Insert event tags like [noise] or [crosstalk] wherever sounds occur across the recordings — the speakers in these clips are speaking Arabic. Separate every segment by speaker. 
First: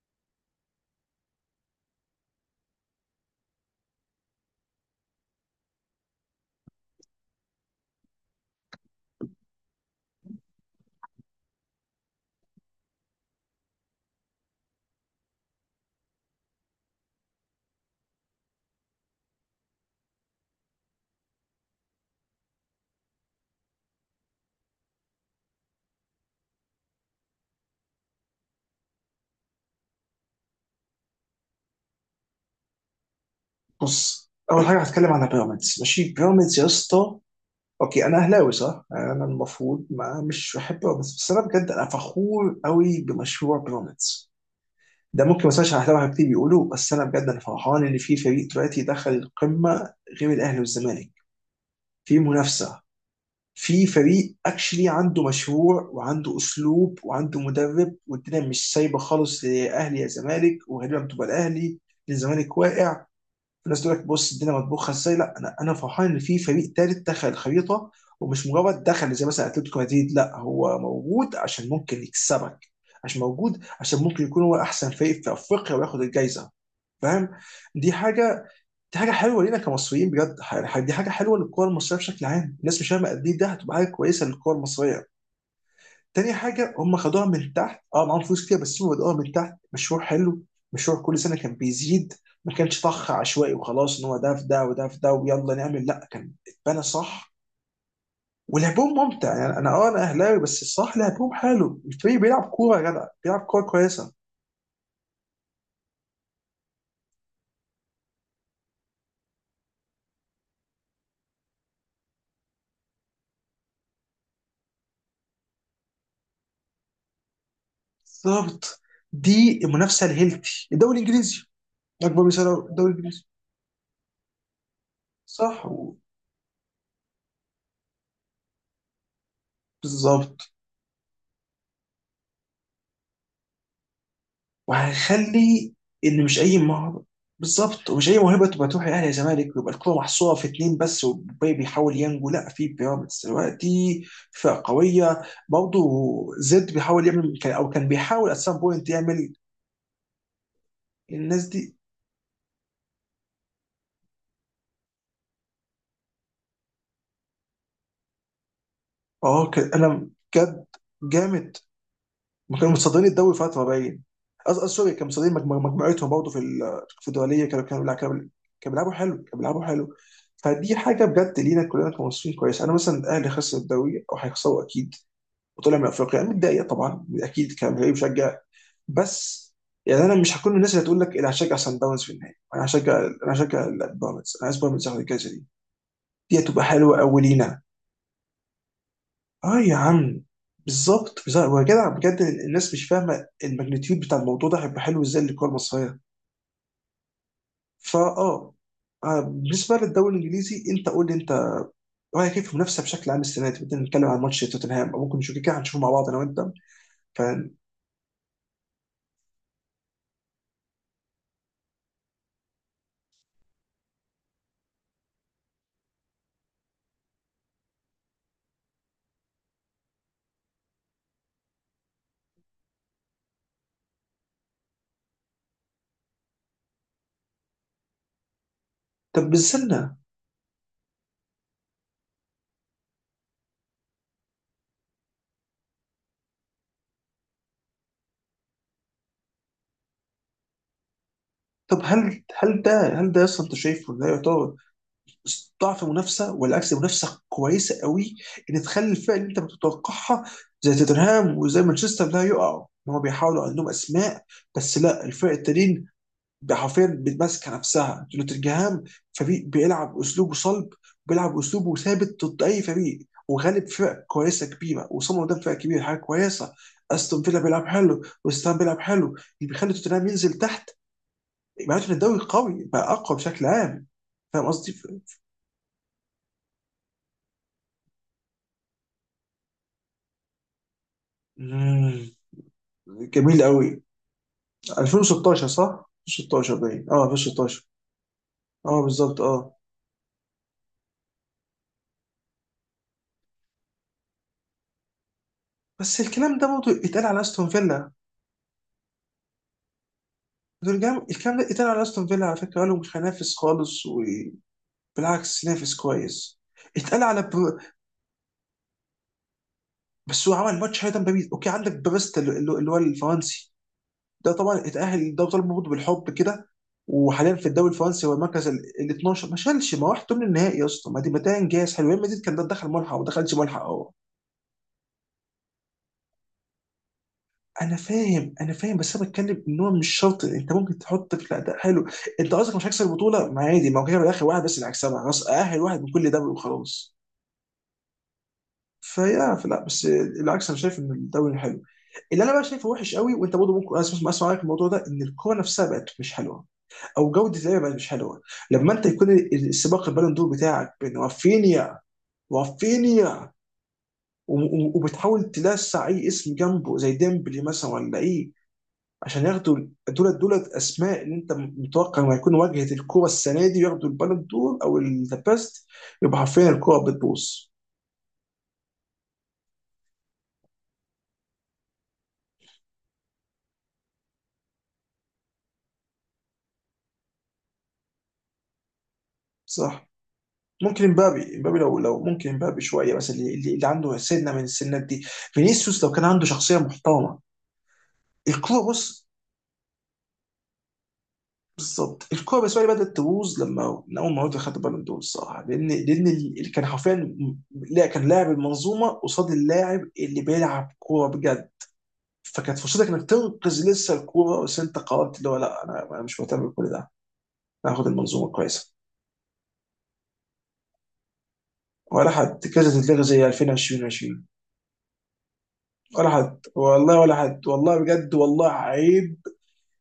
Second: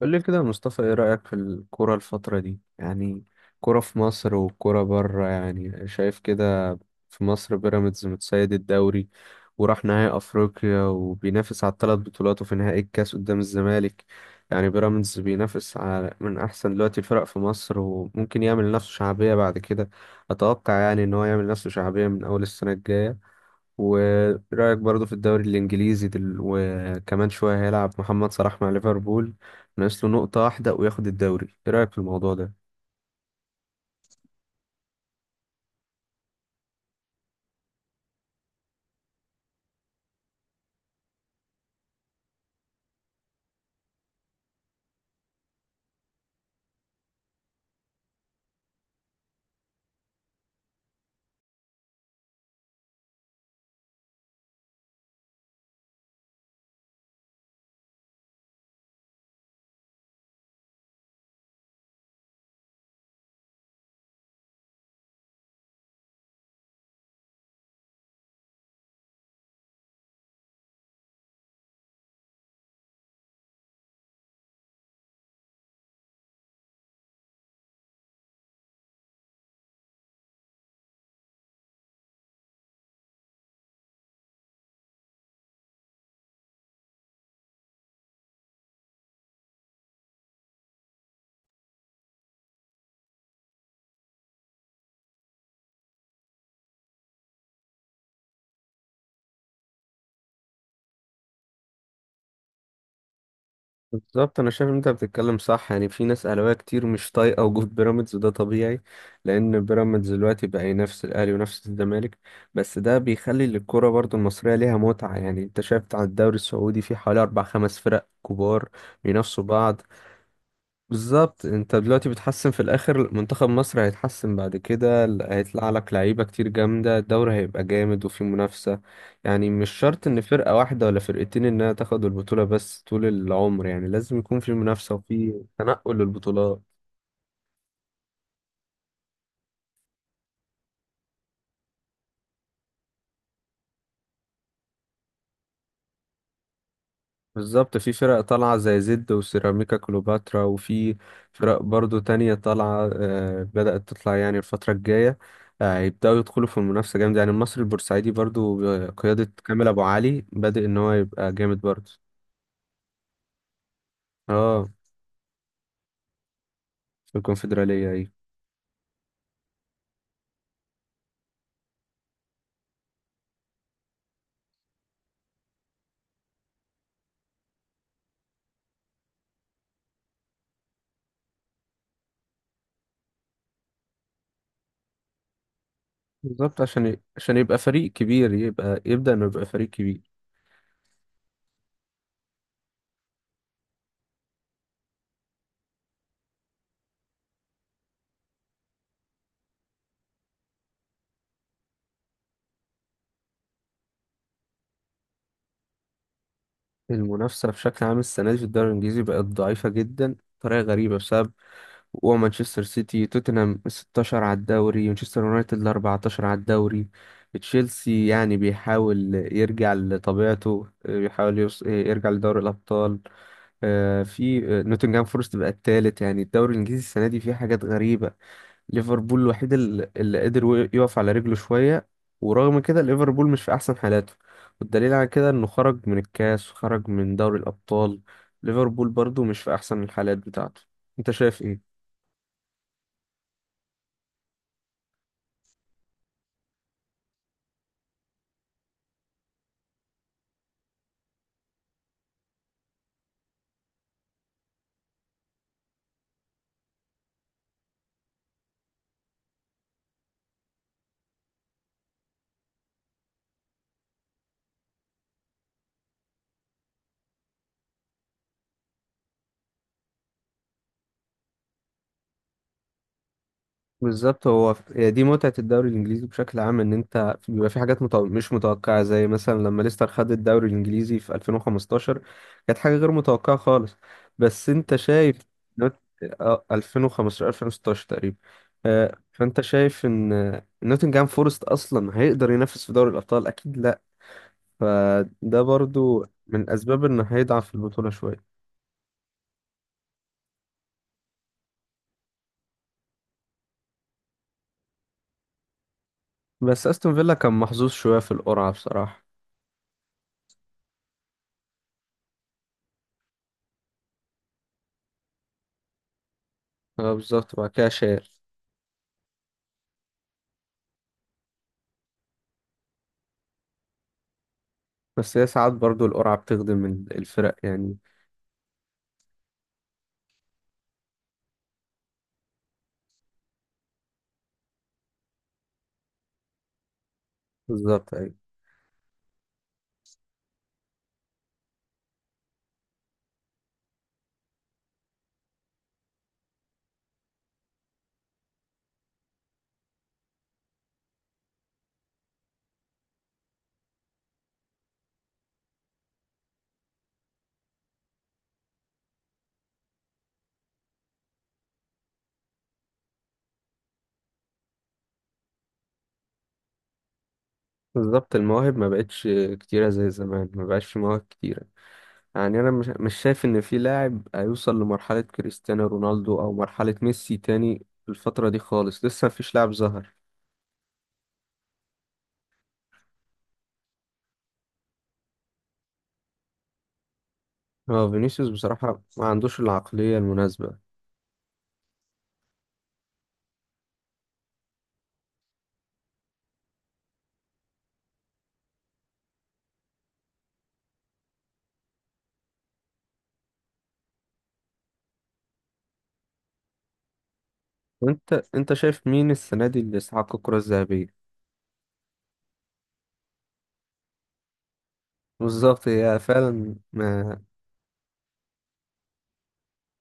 Speaker 1: قول لي كده يا مصطفى، ايه رأيك في الكرة الفترة دي يعني؟ كرة في مصر والكرة بره، يعني شايف كده؟ في مصر بيراميدز متسيد الدوري، وراح نهائي افريقيا، وبينافس على 3 بطولات، وفي نهائي الكاس قدام الزمالك. يعني بيراميدز بينافس على من احسن دلوقتي الفرق في مصر، وممكن يعمل نفسه شعبية بعد كده. اتوقع يعني ان هو يعمل نفسه شعبية من اول السنة الجاية. ورأيك برضو في الدوري الإنجليزي وكمان شوية هيلعب محمد صلاح مع ليفربول. ناقص له نقطة واحدة وياخد الدوري. إيه رأيك في الموضوع ده؟
Speaker 2: بص، اول حاجه هتكلم عن بيراميدز. ماشي، بيراميدز يا اسطى. اوكي، انا اهلاوي صح، انا المفروض ما مش بحب بيراميدز، بس انا بجد انا فخور قوي بمشروع بيراميدز. ده ممكن ما اسمعش اهلاوي كتير بيقولوا، بس انا بجد انا فرحان ان في فريق دلوقتي دخل القمه غير الاهلي والزمالك. في منافسه، في فريق اكشلي عنده مشروع وعنده اسلوب وعنده مدرب، والدنيا مش سايبه خالص لاهلي يا زمالك، وغالبا بتبقى الاهلي. الزمالك واقع. في ناس تقول لك بص الدنيا مطبوخه ازاي. لا، انا فرحان ان في فريق ثالث دخل الخريطه، ومش مجرد دخل زي مثلا اتلتيكو مدريد. لا، هو موجود عشان ممكن يكسبك، عشان موجود عشان ممكن يكون هو احسن فريق في افريقيا وياخد الجائزه. فاهم؟ دي حاجه، دي حاجه حلوه لينا كمصريين بجد. دي حاجه حلوه للكره المصريه بشكل عام. الناس مش فاهمه قد ايه ده هتبقى حاجه كويسه للكره المصريه. تاني حاجة، هم خدوها من تحت. اه، معاهم فلوس كتير بس هم بدأوها من تحت، مشروع حلو. مشروع كل سنة كان بيزيد، ما كانش طخ عشوائي وخلاص ان هو ده في ده وده في ده ويلا نعمل. لا، كان اتبنى صح. ولعبهم ممتع. يعني انا انا اهلاوي، بس الصح لعبهم حلو. الفريق بيلعب كورة يا جدع، بيلعب كورة كويسة.
Speaker 1: بالظبط، أنا شايف إن أنت بتتكلم صح. يعني في ناس أهلاوية كتير مش طايقة وجود [laughs] بيراميدز، وده طبيعي. لأن بيراميدز دلوقتي بقى ينافس الأهلي وينافس الزمالك. بس ده بيخلي للكرة برضو المصرية ليها متعة. يعني أنت شايف على الدوري السعودي، في حوالي أربع خمس فرق كبار
Speaker 2: بالظبط.
Speaker 1: بينافسوا
Speaker 2: دي
Speaker 1: بعض.
Speaker 2: المنافسة الهيلثي، الدوري الانجليزي.
Speaker 1: بالظبط، انت دلوقتي
Speaker 2: اكبر مثال
Speaker 1: بتحسن في
Speaker 2: هو الدوري
Speaker 1: الاخر.
Speaker 2: الانجليزي.
Speaker 1: منتخب مصر هيتحسن بعد كده،
Speaker 2: صح
Speaker 1: هيطلع لك
Speaker 2: و-
Speaker 1: لعيبه كتير جامده، الدوري هيبقى جامد وفي منافسه. يعني مش شرط ان
Speaker 2: بالظبط.
Speaker 1: فرقه واحده ولا فرقتين انها تاخد البطوله بس طول العمر، يعني لازم يكون في منافسه وفي
Speaker 2: وهنخلي
Speaker 1: تنقل
Speaker 2: ان مش اي
Speaker 1: للبطولات.
Speaker 2: مهر، بالظبط، ومش اي موهبه تبقى تروح الاهلي يا زمالك ويبقى الكوره محصوره في اتنين بس والباقي بيحاول ينجو. لا، في بيراميدز دلوقتي، فرقه قويه برضه. زد بيحاول يعمل او
Speaker 1: بالظبط،
Speaker 2: كان
Speaker 1: في فرق
Speaker 2: بيحاول ات
Speaker 1: طالعة
Speaker 2: سام
Speaker 1: زي
Speaker 2: بوينت
Speaker 1: زد
Speaker 2: يعمل.
Speaker 1: وسيراميكا كليوباترا، وفي
Speaker 2: الناس
Speaker 1: فرق
Speaker 2: دي
Speaker 1: برضو تانية طالعة بدأت تطلع يعني الفترة الجاية. هيبدأوا يدخلوا في المنافسة جامد. يعني المصري البورسعيدي برضو بقيادة كامل أبو
Speaker 2: انا
Speaker 1: علي بادئ
Speaker 2: بجد
Speaker 1: إن هو يبقى
Speaker 2: جامد.
Speaker 1: جامد برضو.
Speaker 2: ما كانوا متصدرين الدوري فتره باين.
Speaker 1: اه،
Speaker 2: سوري، كانوا متصدرين مجموعتهم برضه في في
Speaker 1: في
Speaker 2: الدوليه. كانوا كانوا
Speaker 1: الكونفدرالية،
Speaker 2: لا،
Speaker 1: أيوة.
Speaker 2: كانوا كانوا بيلعبوا حلو، كانوا بيلعبوا حلو. فدي حاجه بجد لينا كلنا كمصريين كويس. انا مثلا الاهلي خسر الدوري او هيخسروا اكيد، وطلع من افريقيا. انا متضايق طبعا اكيد كمشجع، مشجع. بس يعني انا مش هكون من الناس اللي هتقول لك انا هشجع سان داونز في النهائي. انا هشجع، انا هشجع بيراميدز. انا عايز بيراميدز ياخد الجائزه دي. دي
Speaker 1: بالظبط،
Speaker 2: هتبقى
Speaker 1: عشان
Speaker 2: حلوه قوي
Speaker 1: عشان يبقى
Speaker 2: لينا.
Speaker 1: فريق كبير، يبقى يبدأ إنه يبقى
Speaker 2: اه
Speaker 1: فريق
Speaker 2: يا
Speaker 1: كبير.
Speaker 2: عم، بالظبط بالظبط، ويا جدع بجد الناس مش فاهمه الماجنتيود بتاع الموضوع ده، هيبقى حلو ازاي للكره المصريه. فا اه آه، بالنسبه للدوري الانجليزي، انت قول لي انت رايك كيف في المنافسه بشكل عام السنه دي. بدنا نتكلم عن ماتش توتنهام، او ممكن نشوف كده هنشوفه مع بعض انا وانت. ف
Speaker 1: المنافسة بشكل عام السنة دي في الدوري الإنجليزي بقت ضعيفة جدا بطريقة غريبة. بسبب ومانشستر سيتي توتنهام 16 على الدوري، مانشستر يونايتد 14 على الدوري، تشيلسي يعني بيحاول يرجع لطبيعته، بيحاول يرجع لدوري الأبطال. آه، في آه، نوتنغهام فورست بقى الثالث. يعني الدوري الإنجليزي السنة دي فيه حاجات غريبة. ليفربول
Speaker 2: طب
Speaker 1: الوحيد
Speaker 2: استنى،
Speaker 1: اللي قدر يقف على رجله شوية. ورغم كده ليفربول مش في أحسن حالاته، والدليل على كده إنه خرج من الكاس وخرج من دوري الأبطال. ليفربول برضو مش في أحسن الحالات بتاعته. أنت شايف إيه؟
Speaker 2: طب هل ده، هل ده اصلا انت شايفه ده يعتبر ضعف منافسه والعكس منافسه كويسه قوي؟ ان تخلي الفرق اللي انت بتتوقعها زي توتنهام وزي مانشستر لا يقعوا، ان هم بيحاولوا عندهم اسماء، بس لا الفرق التانيين حرفيا بتماسكه نفسها. نوتنجهام فريق بيلعب اسلوبه صلب، بيلعب اسلوبه ثابت ضد اي فريق، وغالب فرق كويسه كبيره، وصمم قدام فرق كبيره حاجه كويسه. استون فيلا بيلعب حلو، وستام بيلعب حلو، اللي بيخلي توتنهام ينزل تحت. معناته ان الدوري قوي، بقى اقوى بشكل عام.
Speaker 1: بالظبط،
Speaker 2: فاهم
Speaker 1: هو
Speaker 2: قصدي؟
Speaker 1: هي دي متعة الدوري الإنجليزي بشكل عام. إن أنت بيبقى في حاجات مش متوقعة، زي مثلا لما ليستر خد الدوري الإنجليزي في 2015.
Speaker 2: ف...
Speaker 1: كانت حاجة غير متوقعة
Speaker 2: جميل
Speaker 1: خالص.
Speaker 2: قوي.
Speaker 1: بس أنت شايف
Speaker 2: 2016
Speaker 1: نوت...
Speaker 2: صح، 2016 باين
Speaker 1: 2015
Speaker 2: 2016.
Speaker 1: 2016 تقريبا.
Speaker 2: اه، بالظبط
Speaker 1: فأنت
Speaker 2: اه.
Speaker 1: شايف إن نوتنجهام فورست أصلا هيقدر ينافس في دوري الأبطال؟ أكيد لأ. فده
Speaker 2: بس
Speaker 1: برضو
Speaker 2: الكلام ده
Speaker 1: من
Speaker 2: برضه
Speaker 1: أسباب إنه
Speaker 2: اتقال على
Speaker 1: هيضعف
Speaker 2: استون
Speaker 1: في البطولة
Speaker 2: فيلا،
Speaker 1: شوية.
Speaker 2: نوتنجهام. الكلام ده اتقال على استون فيلا على فكره، قالوا مش هينافس خالص وبالعكس نافس كويس.
Speaker 1: بس أستون
Speaker 2: اتقال
Speaker 1: فيلا
Speaker 2: على
Speaker 1: كان
Speaker 2: برو...
Speaker 1: محظوظ شوية في القرعة بصراحة.
Speaker 2: بس هو عمل ماتش هيدا باريس. اوكي، عندك باريس اللي هو الفرنسي ده طبعا اتأهل. ده طالب برضه بالحب كده،
Speaker 1: اه، بالظبط،
Speaker 2: وحاليا في
Speaker 1: وبعد كده
Speaker 2: الدوري
Speaker 1: شال.
Speaker 2: الفرنسي هو المركز ال 12. ما شالش، ما راح من النهائي يا اسطى. ما دي ما ده انجاز حلو. ريال مدريد كان ده دخل ملحق، وما دخلش ملحق هو.
Speaker 1: بس هي ساعات برضو القرعة بتخدم الفرق يعني.
Speaker 2: انا فاهم، بس انا بتكلم ان هو مش شرط، انت ممكن تحط في. لا، ده حلو. انت قصدك مش هيكسب البطوله، ما عادي. ما هو كده في الاخر واحد بس اللي هيكسبها. خلاص، اهل واحد من كل ده وخلاص.
Speaker 1: بالظبط، أيوة.
Speaker 2: فيا فلا، بس العكس، انا شايف ان الدوري حلو. اللي انا بقى شايفه وحش قوي، وانت برضه ممكن اسمع رايك في الموضوع ده، ان الكوره نفسها بقت مش حلوه، او جوده اللعبه بقت مش حلوه. لما انت يكون السباق البالون دور بتاعك بين رافينيا، وبتحاول تلسع اي اسم جنبه زي ديمبلي مثلا ولا ايه عشان ياخدوا، دول اسماء اللي انت متوقع انه هيكون واجهه الكوره السنه دي، وياخدوا البالون دور او ذا بيست، يبقى حرفيا الكوره بتبوظ.
Speaker 1: بالظبط، المواهب ما بقتش كتيرة زي زمان، ما بقاش في مواهب كتيرة. يعني أنا مش شايف إن في لاعب هيوصل لمرحلة كريستيانو رونالدو أو مرحلة ميسي تاني. الفترة دي خالص لسه مفيش لاعب
Speaker 2: صح.
Speaker 1: ظهر.
Speaker 2: ممكن امبابي، امبابي لو لو ممكن امبابي شويه، بس اللي، اللي عنده سنه من السنات دي. فينيسيوس لو كان عنده شخصيه محترمه.
Speaker 1: هو فينيسيوس
Speaker 2: الكوره
Speaker 1: بصراحة ما
Speaker 2: بص.
Speaker 1: عندوش العقلية المناسبة.
Speaker 2: بالظبط، الكوره بالنسبه لي بدات تبوظ لما من اول ما رودري خد البالون دور الصراحه، لان اللي كان حرفيا لا، كان لاعب المنظومه قصاد اللاعب اللي بيلعب كوره بجد. فكانت فرصتك انك تنقذ لسه الكوره، بس انت قررت اللي هو لا، انا مش مهتم بكل ده، انا هاخد
Speaker 1: وأنت
Speaker 2: المنظومه
Speaker 1: أنت
Speaker 2: كويسه.
Speaker 1: شايف مين السنة دي اللي استحق الكرة الذهبية؟
Speaker 2: ولا حد، كذا تتلغى زي 2020، 20.
Speaker 1: بالظبط، هي
Speaker 2: ولا حد
Speaker 1: فعلا
Speaker 2: والله، ولا
Speaker 1: ما.
Speaker 2: حد والله بجد. والله عيب،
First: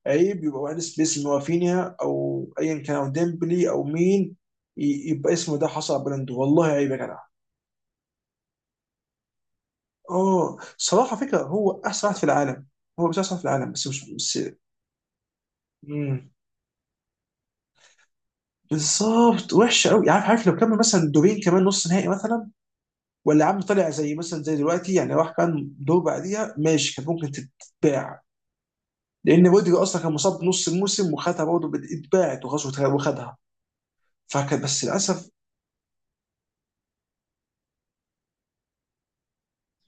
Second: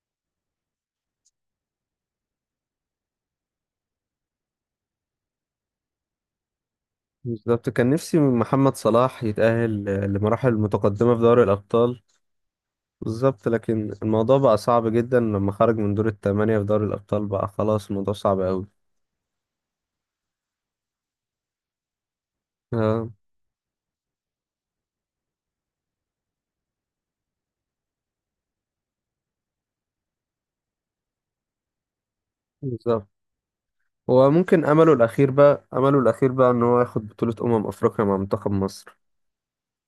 Speaker 2: عيب يبقى واحد اسم هو فينيا او ايا كان او ديمبلي او مين يبقى اسمه ده حصل على بلنده. والله عيب يا جدع.
Speaker 1: بالظبط، كان نفسي محمد صلاح يتأهل لمراحل
Speaker 2: اه
Speaker 1: متقدمة
Speaker 2: صراحه
Speaker 1: في
Speaker 2: فكره،
Speaker 1: دوري
Speaker 2: هو
Speaker 1: الأبطال.
Speaker 2: احسن واحد في العالم. هو مش احسن واحد
Speaker 1: بالظبط،
Speaker 2: في العالم بس،
Speaker 1: لكن
Speaker 2: مش
Speaker 1: الموضوع
Speaker 2: بس.
Speaker 1: بقى صعب جدا. لما خرج من دور
Speaker 2: مم.
Speaker 1: الثمانية في دوري الأبطال بقى خلاص الموضوع صعب أوي.
Speaker 2: بالظبط، وحشه قوي. عارف، عارف لو كمل مثلا دورين كمان نص نهائي مثلا،
Speaker 1: اه،
Speaker 2: ولا يا عم طلع زي مثلا زي دلوقتي يعني راح كان دور بعديها، ماشي، كان ممكن تتباع. لان رودري اصلا كان مصاب نص الموسم وخدها برضه، اتباعت وخلاص،
Speaker 1: بالظبط،
Speaker 2: وخدها.
Speaker 1: هو
Speaker 2: فكان
Speaker 1: ممكن
Speaker 2: بس
Speaker 1: أمله
Speaker 2: للاسف.
Speaker 1: الأخير بقى أمله الأخير بقى إن هو ياخد بطولة أمم أفريقيا مع منتخب مصر.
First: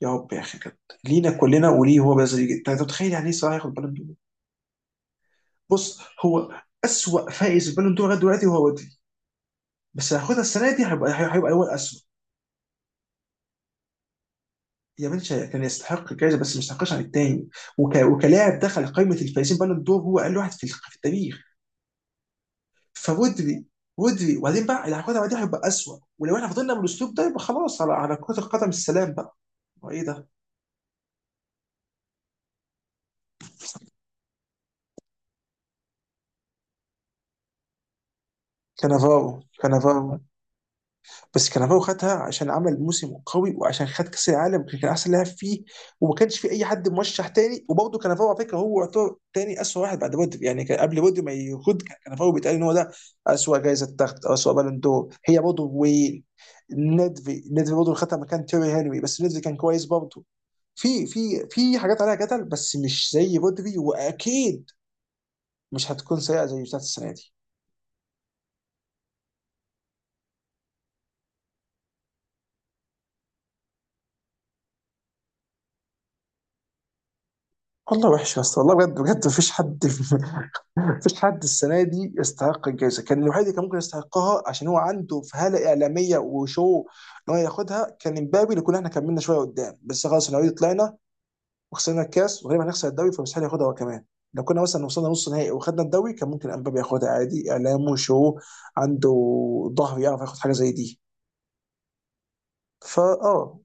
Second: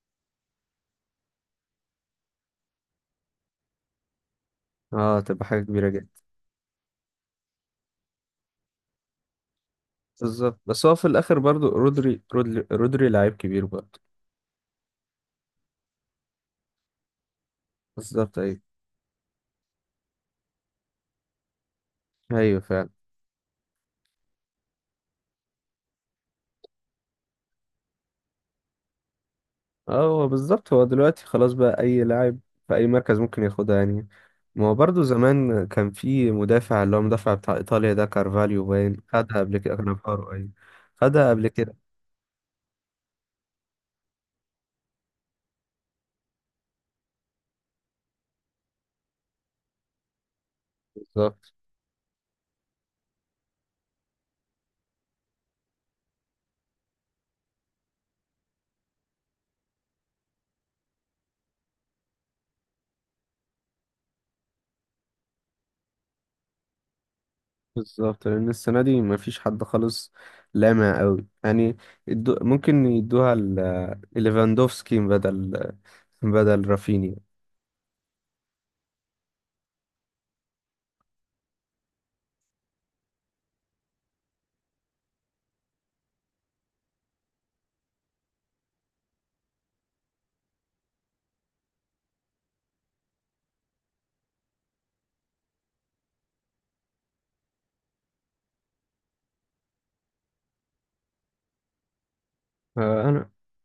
Speaker 2: يا رب يا اخي، كانت لينا كلنا. وليه هو بس يجي؟ انت متخيل يعني ايه صلاح ياخد بالون دور؟
Speaker 1: اه، تبقى حاجة كبيرة
Speaker 2: بص
Speaker 1: جدا.
Speaker 2: هو، اسوء فائز بالون دور لغايه دلوقتي هو رودري، بس هياخدها
Speaker 1: بالظبط،
Speaker 2: السنه
Speaker 1: بس
Speaker 2: دي،
Speaker 1: هو في الآخر
Speaker 2: هيبقى هو
Speaker 1: برضو
Speaker 2: الاسوء.
Speaker 1: رودري. رودري لعيب كبير برضو.
Speaker 2: يا بنشا كان يستحق الجائزه بس ما يستحقش عن التاني،
Speaker 1: بالظبط،
Speaker 2: وكلاعب
Speaker 1: أيوه.
Speaker 2: دخل قائمه الفائزين بالون دور هو اقل واحد في في التاريخ.
Speaker 1: أيوه، فعلا.
Speaker 2: فودري ودري وبعدين بقى اللي هياخدها بعدين هيبقى اسوء. ولو احنا فضلنا بالاسلوب ده يبقى خلاص، على على كره القدم السلام بقى. هو
Speaker 1: اه،
Speaker 2: ايه
Speaker 1: هو
Speaker 2: ده؟
Speaker 1: بالظبط، هو دلوقتي خلاص بقى اي لاعب في اي مركز ممكن ياخدها يعني. ما هو برضه زمان كان في مدافع، اللي هو مدافع بتاع ايطاليا ده، كارفاليو باين خدها
Speaker 2: كانافارو،
Speaker 1: قبل كده.
Speaker 2: كانافارو.
Speaker 1: كانافارو، اي. خدها قبل
Speaker 2: بس
Speaker 1: كده.
Speaker 2: كانافارو خدها عشان عمل موسم قوي وعشان خد كاس العالم، وكان احسن لاعب فيه، وما كانش في اي حد مرشح تاني. وبرضه كانافارو على فكره هو يعتبر تاني اسوء واحد بعد بودي، يعني كان قبل بودي ما
Speaker 1: بالظبط.
Speaker 2: ياخد، كان كانافارو بيتقال ان هو ده اسوء جايزه تاخد او اسوء بالون دور. هي برضه وين، ندفي، ندفي برضه خدها مكان تيري هنري، بس ندفي كان كويس برضه. في في في حاجات عليها جدل، بس مش زي بودري. واكيد مش هتكون سيئه زي بتاعت السنه دي.
Speaker 1: بالظبط، لان السنه دي ما فيش حد خالص لامع قوي يعني. يدو، ممكن يدوها ليفاندوفسكي بدل رافينيا.
Speaker 2: والله وحش يا اسطى، والله بجد بجد، مفيش حد [laughs] مفيش حد السنه دي يستحق الجائزه. كان الوحيد اللي كان ممكن يستحقها عشان هو عنده فهاله اعلاميه وشو ان هو ياخدها كان امبابي، اللي كنا احنا كملنا شويه قدام، بس خلاص احنا اوريدي طلعنا وخسرنا الكاس وغالبا هنخسر الدوري، فمستحيل ياخدها هو كمان. لو كنا مثلا وصلنا نص نهائي وخدنا الدوري كان ممكن امبابي ياخدها عادي. اعلامه شو عنده، ظهر، يعرف ياخد حاجه زي دي.
Speaker 1: انا
Speaker 2: فاه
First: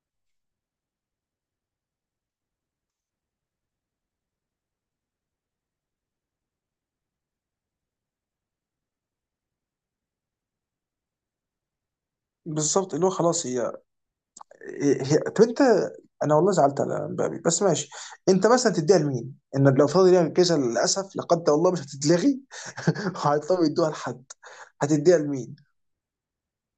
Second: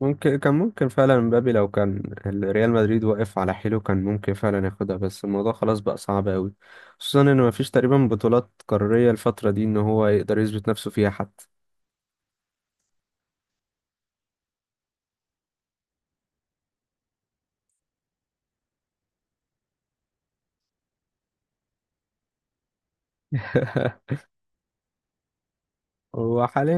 Speaker 1: ممكن، كان ممكن فعلا مبابي لو كان ريال مدريد واقف على حيله كان ممكن فعلا ياخدها، بس الموضوع خلاص بقى صعب قوي. خصوصا ان مفيش تقريبا بطولات قارية الفترة دي ان هو يقدر يثبت نفسه فيها حتى.
Speaker 2: بالظبط اللي هو خلاص هي، طب انت، انا والله زعلت على مبابي بس ماشي. انت مثلا تديها لمين؟ ان لو فضل يعمل كذا للاسف لا قدر الله مش هتتلغي، [laughs] وهيضطروا يدوها
Speaker 1: [laughs]
Speaker 2: لحد. هتديها لمين؟
Speaker 1: هو حاليا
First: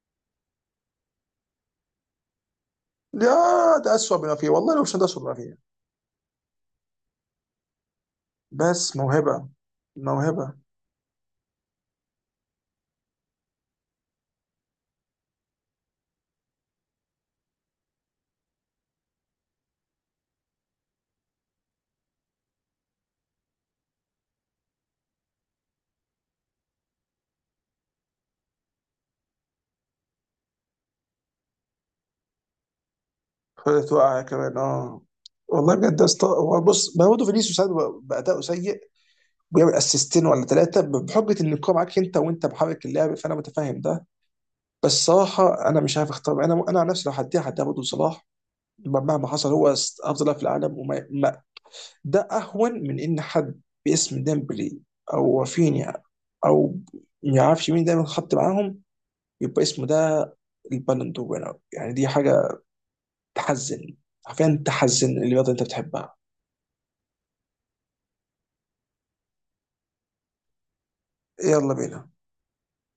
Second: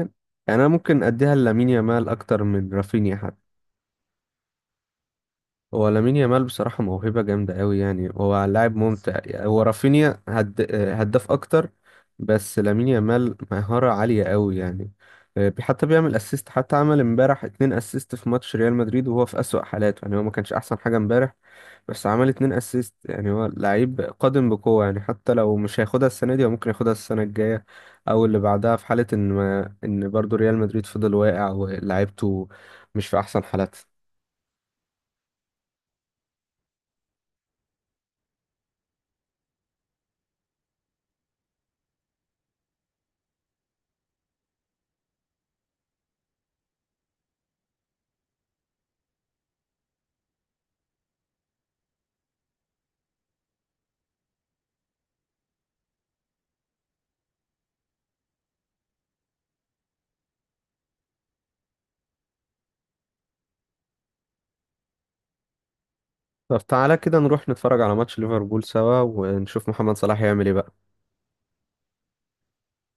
Speaker 1: يعني انا ممكن اديها لامين يامال اكتر من رافينيا.
Speaker 2: يا ده اسوء بما فيه والله، لو مش ده اسوء بما فيه.
Speaker 1: هو لامين يامال بصراحة موهبة جامدة قوي، يعني هو لاعب
Speaker 2: بس
Speaker 1: ممتع
Speaker 2: موهبه،
Speaker 1: يعني. هو رافينيا
Speaker 2: موهبه.
Speaker 1: هداف أكتر. بس لامين يامال مهارة عالية قوي يعني. حتى بيعمل اسيست، حتى عمل امبارح 2 اسيست في ماتش ريال مدريد، وهو في أسوأ حالاته يعني. هو ما كانش أحسن حاجة امبارح. بس عمل 2 اسيست يعني، هو لعيب قادم بقوة يعني. حتى لو مش هياخدها السنة دي هو ممكن ياخدها السنة الجاية. أو اللي بعدها، في حالة إن ما... إن برضه ريال مدريد فضل واقع ولاعيبته مش في أحسن حالاتها.
Speaker 2: فضلت واقعه كمان اه. والله بجد يا اسطى. هو بص، ما هو برضه فينيسيوس ساعات بيبقى باداؤه سيء ويعمل اسيستين ولا 3 بحجه ان الكوره معاك انت وانت محرك اللعب، فانا متفاهم ده. بس صراحه انا مش عارف اختار. انا انا عن نفسي لو هديها هديها برضه لصلاح، مهما حصل. هو افضل لاعب في العالم وما ما. ده اهون من ان حد باسم ديمبلي او رافينيا او ما يعرفش مين دايما خط معاهم يبقى اسمه ده البالون دور winner. يعني دي حاجه تحزن، حرفيا تحزن اللي رياضه انت بتحبها.
Speaker 1: طب تعالى كده نروح نتفرج على ماتش ليفربول سوا، ونشوف محمد صلاح يعمل ايه بقى.
Speaker 2: يلا بينا.